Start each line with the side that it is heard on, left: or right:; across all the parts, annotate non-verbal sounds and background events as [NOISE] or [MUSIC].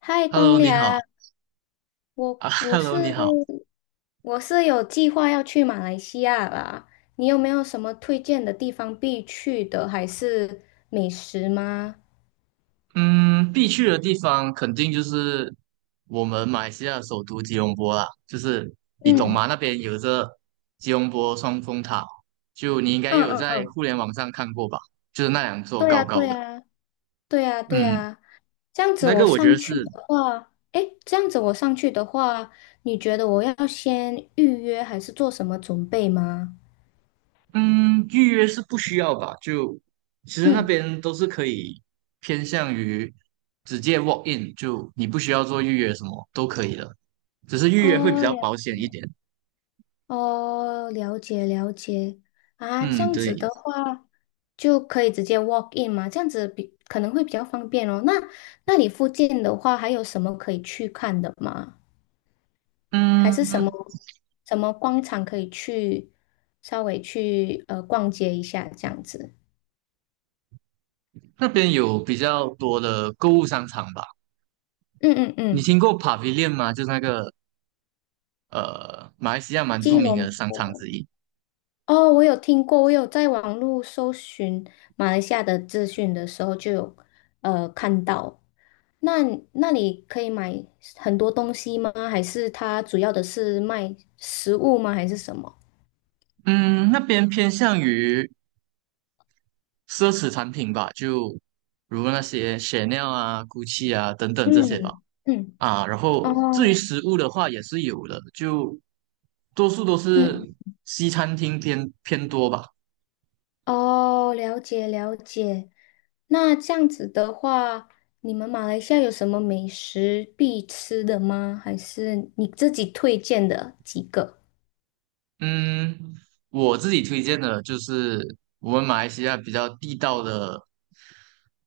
left: 嗨，光
right: Hello，你好
left: 良，我
right: 啊
left: 我是
right: ，Hello，你好。
left: 我有计划要去马来西亚啦，你有没有什么推荐的地方必去的，还是美食吗？
right: 嗯，必去的地方肯定就是我们马来西亚首都吉隆坡啦，就是你懂吗？
left: 嗯
right: 那边有着吉隆坡双峰塔，就你应该也
left: 嗯
right: 有
left: 嗯
right: 在
left: 嗯，
right: 互联网上看过吧？就是那两座
left: 对
right: 高
left: 呀
right: 高
left: 对
right: 的，
left: 呀对呀对
right: 嗯，
left: 呀，这样子
right: 那
left: 我
right: 个我觉
left: 上
right: 得
left: 去
right: 是，
left: 的话，诶，这样子我上去的话，你觉得我要先预约还是做什么准备吗？
right: 嗯，预约是不需要吧？就其实那
left: 嗯，
right: 边都是可以偏向于直接 walk in，就你不需要做预约什么都可以的，只是预约会比
left: 哦，
right: 较
left: 了
right: 保险一
left: 解。
right: 点。
left: 哦，了解了解啊，这
right: 嗯，
left: 样子
right: 对，
left: 的话就可以直接 walk in 嘛，这样子比可能会比较方便哦。那你附近的话，还有什么可以去看的吗？还是什么
right: 嗯，
left: 什么广场可以去稍微去逛街一下这样子？
right: 那边有比较多的购物商场吧？
left: 嗯嗯
right: 你
left: 嗯，
right: 听过 Pavilion 吗？就是那个马来西亚蛮著
left: 吉
right: 名的
left: 隆
right: 商场
left: 坡。
right: 之一。
left: 哦，我有听过，我有在网络搜寻马来西亚的资讯的时候就有看到。那那里可以买很多东西吗？还是它主要的是卖食物吗？还是什么？
right: 嗯，那边偏向于奢侈产品吧，就如那些 Chanel 啊、GUCCI 啊等等这些吧。
left: 嗯嗯，
right: 啊，然后至于
left: 哦，
right: 食物的话也是有的，就多数都是
left: 嗯
right: 西餐厅偏偏多吧。
left: 哦，了解了解。那这样子的话，你们马来西亚有什么美食必吃的吗？还是你自己推荐的几个？
right: 嗯，我自己推荐的就是我们马来西亚比较地道的，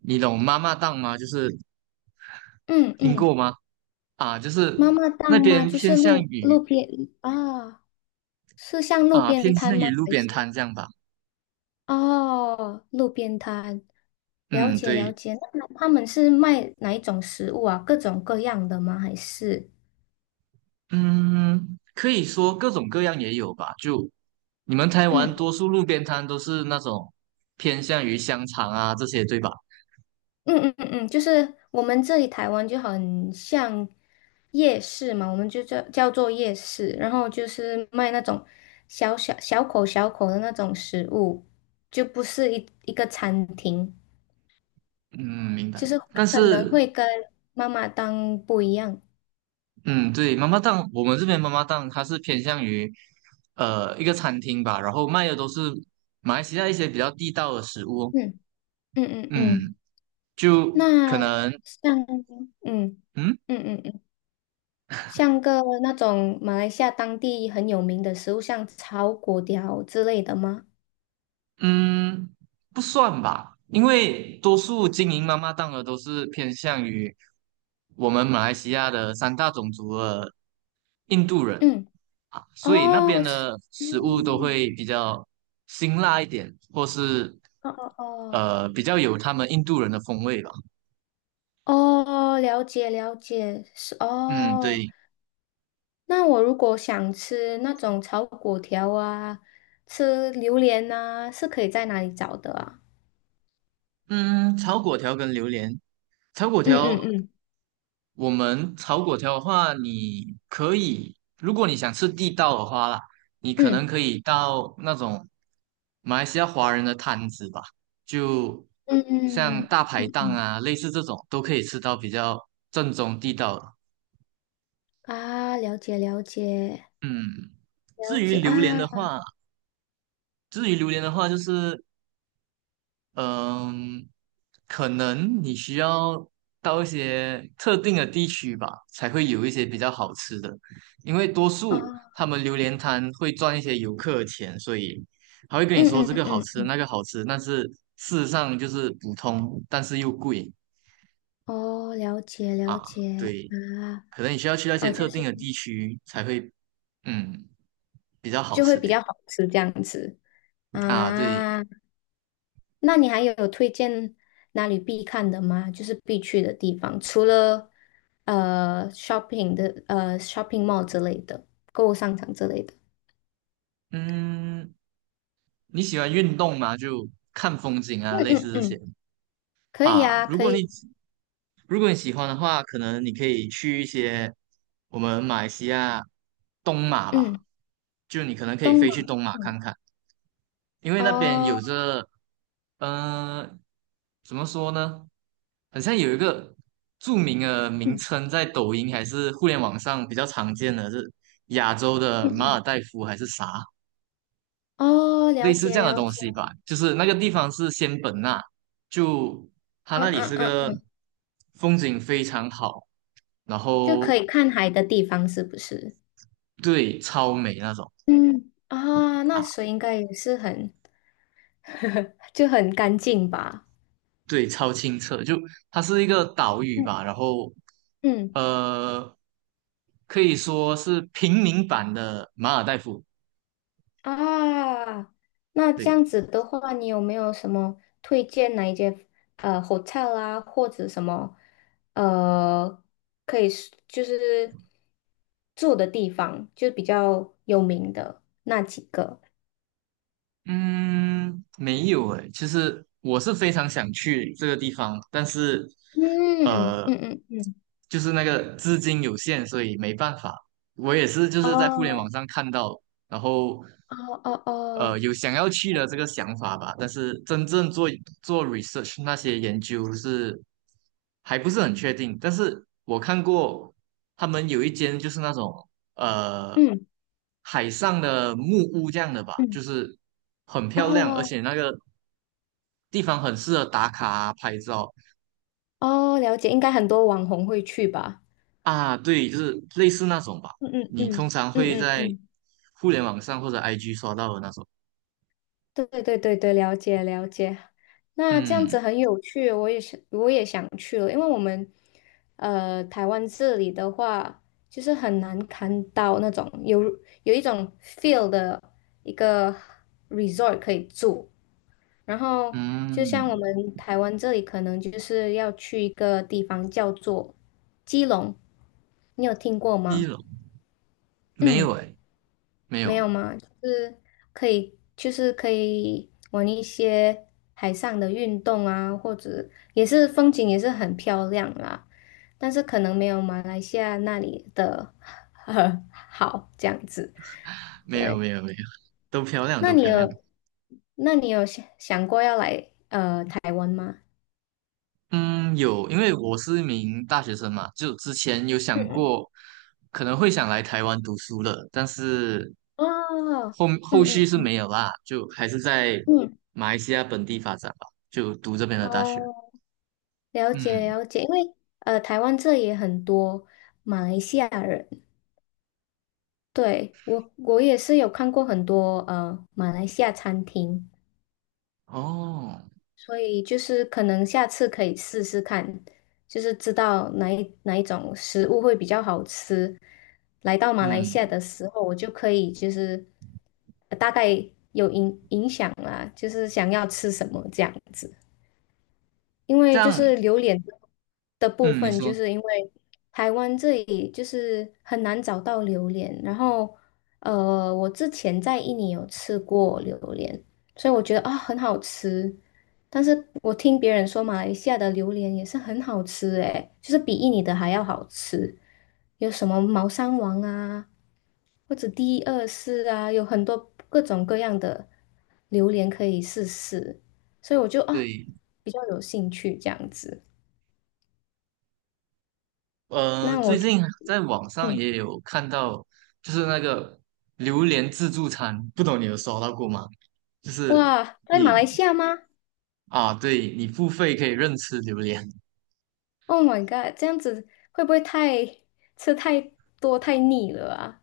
right: 你懂妈妈档吗？就是
left: 嗯
right: 听
left: 嗯。
right: 过吗？啊，就
left: 妈
right: 是
left: 妈档
right: 那
left: 吗？
right: 边
left: 就
right: 偏
left: 是
right: 向
left: 路
right: 于
left: 路边啊，是像路
right: 啊，偏
left: 边摊
right: 向
left: 吗？
right: 于路
left: 还
right: 边
left: 是
right: 摊这样吧。
left: 哦，路边摊？了
right: 嗯，
left: 解了
right: 对，
left: 解。那他们是卖哪一种食物啊？各种各样的吗？还是
right: 嗯，可以说各种各样也有吧。就你们台湾
left: 嗯
right: 多数路边摊都是那种偏向于香肠啊这些，对吧？
left: 嗯嗯嗯嗯，就是我们这里台湾就很像夜市嘛，我们就叫做夜市，然后就是卖那种小口小口的那种食物，就不是一个餐厅。
right: 嗯，明
left: 就
right: 白。
left: 是
right: 但
left: 可能
right: 是
left: 会跟妈妈档不一样。
right: 嗯，对，妈妈档，我们这边妈妈档，它是偏向于一个餐厅吧，然后卖的都是马来西亚一些比较地道的食物。
left: 嗯嗯嗯
right: 嗯，
left: 嗯，
right: 就
left: 那
right: 可能
left: 像嗯嗯
right: 嗯。
left: 嗯嗯，像个那种马来西亚当地很有名的食物，像炒粿条之类的吗？
right: 嗯，不算吧，因为多数经营妈妈档的都是偏向于我们马来西亚的三大种族的印度人
left: 嗯，
right: 啊，所以那边
left: 哦，是
right: 的食物都
left: 哦
right: 会比较辛辣一点，或是
left: 哦哦
right: 比较有他们印度人的风味吧。
left: 哦，哦，了解了解，是
right: 嗯，
left: 哦。
right: 对，
left: 那我如果想吃那种炒粿条啊，吃榴莲啊，是可以在哪里找的啊？
right: 嗯，炒粿条跟榴莲，炒粿
left: 嗯嗯
right: 条。
left: 嗯
right: 我们炒粿条的话，你可以，如果你想吃地道的话啦，你可能
left: 嗯。
right: 可以到那种马来西亚华人的摊子吧，就
left: 嗯
right: 像
left: 嗯
right: 大排
left: 嗯，
right: 档
left: 嗯
right: 啊，类似这种都可以吃到比较正宗地道的。
left: 啊，了解了解
right: 嗯，
left: 了
right: 至于
left: 解啊
right: 榴莲的话，至于榴莲的话，就是嗯，可能你需要到一些特定的地区吧，才会有一些比较好吃的。因为多
left: 哦，
right: 数他们榴莲摊会赚一些游客的钱，所以他会跟你说
left: 嗯
right: 这个好
left: 嗯
right: 吃，
left: 嗯，
right: 那个好吃，但是事实上就是普通，但是又贵
left: 哦，了解了
right: 啊。
left: 解
right: 对，
left: 啊，
right: 可能你需要去那些
left: 哦，就
right: 特定
left: 是
right: 的地区才会，嗯，比较好
left: 就会
right: 吃
left: 比较
right: 点
left: 好吃这样子
right: 啊。对，
left: 啊。那你还有推荐哪里必看的吗？就是必去的地方，除了shopping 的shopping mall 之类的购物商场之类的。
right: 嗯，你喜欢运动吗？就看风景啊，
left: 嗯
right: 类
left: 嗯
right: 似这些。
left: 嗯，可以
right: 啊，
left: 啊，
right: 如
left: 可
right: 果
left: 以，
right: 你如果你喜欢的话，可能你可以去一些我们马来西亚东马
left: 嗯，
right: 吧，就你可能可以
left: 东马，
right: 飞去东马
left: 嗯，
right: 看看，因为那边
left: 哦，
right: 有着，嗯，怎么说呢？好像有一个著名的名
left: 嗯
right: 称，在抖音还是互联网上比较常见的是亚洲
left: 嗯
right: 的马尔
left: 嗯。
right: 代夫还是啥，
left: 哦，
right: 类
left: 了
right: 似
left: 解
right: 这样的
left: 了
right: 东
left: 解，
right: 西吧。就是那个地方是仙本那，就它
left: 嗯
right: 那里
left: 嗯
right: 是
left: 嗯
right: 个
left: 嗯，
right: 风景非常好。然
left: 就可
right: 后
left: 以看海的地方是不是？
right: 对，超美那种
left: 嗯，啊，那
right: 啊，
left: 水应该也是很，[LAUGHS] 就很干净吧？
right: 对，超清澈，就它是一个岛屿
left: 嗯
right: 吧，然后
left: 嗯
right: 呃，可以说是平民版的马尔代夫，
left: 啊，那这样
right: 对。
left: 子的话，你有没有什么推荐哪一间hotel 啊，或者什么呃可以是就是住的地方，就比较有名的那几个？
right: 嗯，没有诶，其实我是非常想去这个地方，但是
left: 嗯
right: 呃，
left: 嗯嗯嗯，
right: 就是那个资金有限，所以没办法。我也是就是在互联
left: 哦。
right: 网上看到，然后
left: 哦哦哦，
right: 有想要去的这个想法吧，但是真正做 research 那些研究是还不是很确定。但是我看过他们有一间就是那种。呃
left: 嗯
right: 海上的木屋这样的吧，
left: 嗯，
right: 就是很漂亮，而
left: 哦
right: 且那个地方很适合打卡啊拍照
left: 哦，了解，应该很多网红会去吧？
right: 啊。对，就是类似那种吧，
left: 嗯嗯
right: 你通
left: 嗯
right: 常
left: 嗯
right: 会
left: 嗯
right: 在
left: 嗯。
right: 互联网上或者 IG 刷到的那种。
left: 对对对对，了解了解。那这样
right: 嗯
left: 子很有趣，我也是，我也想去了，因为我们台湾这里的话，就是很难看到那种有有一种 feel 的一个 resort 可以住。然后就像我
right: 嗯，
left: 们台湾这里，可能就是要去一个地方叫做基隆，你有听过
right: 一
left: 吗？
right: 楼没有
left: 嗯。
right: 诶，没
left: 没有
right: 有
left: 吗？就是可以，就是可以玩一些海上的运动啊，或者也是风景也是很漂亮啦，但是可能没有马来西亚那里的 [LAUGHS] 很好这样子。
right: 没有
left: 对，
right: 没有没有，都漂亮
left: 那
right: 都
left: 你
right: 漂亮。
left: 有，那你有想过要来台湾吗？
right: 嗯，有，因为我是一名大学生嘛，就之前有
left: 嗯
right: 想
left: 嗯，
right: 过可能会想来台湾读书的，但是
left: 哦，
right: 后续
left: 嗯
right: 是
left: 嗯
right: 没有啦，就还是在
left: 嗯，
right: 马来西亚本地发展吧，就读这边的大学。
left: 哦，了解
right: 嗯，
left: 了解，因为台湾这也很多马来西亚人。对，我也是有看过很多马来西亚餐厅，
right: 哦，
left: 所以就是可能下次可以试试看，就是知道哪一种食物会比较好吃。来到马来
right: 嗯，
left: 西亚的时候，我就可以就是大概有影响啦，就是想要吃什么这样子。因
right: 这
left: 为就
right: 样，
left: 是榴莲的部
right: 嗯，你
left: 分，就
right: 说
left: 是因为台湾这里就是很难找到榴莲，然后我之前在印尼有吃过榴莲，所以我觉得啊很好吃，但是我听别人说马来西亚的榴莲也是很好吃诶，就是比印尼的还要好吃，有什么猫山王啊，或者第二世啊，有很多各种各样的榴莲可以试试。所以我就啊
right: 对，
left: 比较有兴趣这样子。那我
right: 最
left: 就
right: 近在网上
left: 嗯，
right: 也有看到，就是那个榴莲自助餐，不懂你有刷到过吗？就是
left: 哇，在马来
right: 你
left: 西亚吗
right: 啊，对，你付费可以任吃榴莲，
left: ？Oh my god，这样子会不会太吃太多太腻了啊？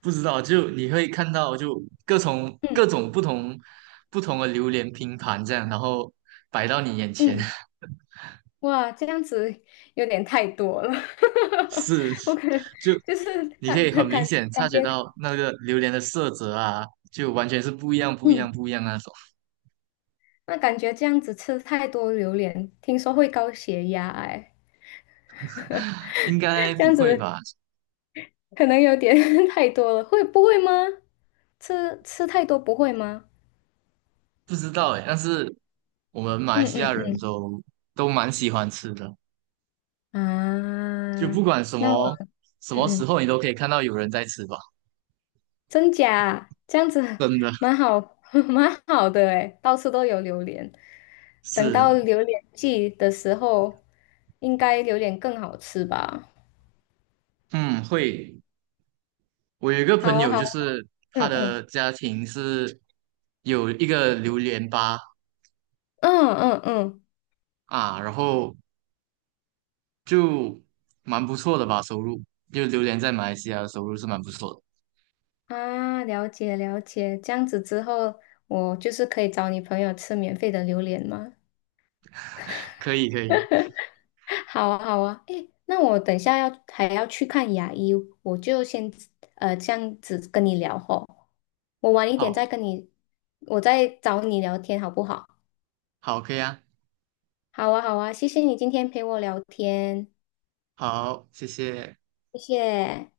right: 不知道就你会看到就各种
left: 嗯
right: 各种不同的榴莲拼盘这样，然后摆到你眼前。
left: 嗯，
right: [LAUGHS]
left: 哇，这样子有点太多了，
right: 是，
left: [LAUGHS] 我可能
right: 就
left: 就是
right: 你可
left: 感
right: 以很明
left: 感
right: 显察
left: 感
right: 觉
left: 觉，
right: 到那个榴莲的色泽啊，就完全是不一样、不一
left: 嗯，
right: 样、不一样那种。
left: 那感觉这样子吃太多榴莲，听说会高血压哎，
right: [LAUGHS] 应该
left: [LAUGHS] 这
right: 不
left: 样
right: 会
left: 子
right: 吧？
left: 可能有点 [LAUGHS] 太多了，会不会吗？吃太多不会吗？
right: 不知道哎，但是我们马来
left: 嗯
right: 西亚
left: 嗯
right: 人
left: 嗯
right: 都蛮喜欢吃的，
left: 啊，
right: 就不管什
left: 那我
right: 么什么
left: 嗯
right: 时
left: 嗯，
right: 候，你都可以看到有人在吃吧。
left: 真假啊这样子
right: 真的
left: 蛮好，[LAUGHS] 蛮好的诶，到处都有榴莲。等到
right: 是，
left: 榴莲季的时候，应该榴莲更好吃吧？
right: 嗯，会。我有一个朋
left: 好啊，
right: 友，
left: 好
right: 就
left: 啊，
right: 是
left: 嗯
right: 他
left: 嗯
right: 的家庭是有一个榴莲吧
left: 嗯嗯嗯
right: 啊，然后就蛮不错的吧，收入就榴莲在马来西亚的收入是蛮不错的，
left: 啊，了解了解，这样子之后，我就是可以找你朋友吃免费的榴莲吗？
right: 可以可以，
left: [LAUGHS] 好啊，好啊，诶，那我等一下要还要去看牙医，我就先这样子跟你聊吼，我晚一点
right: 好，
left: 再跟你，我再找你聊天好不好？
right: 好，可以啊，
left: 好啊，好啊，谢谢你今天陪我聊天，
right: 好，谢谢。
left: 谢谢。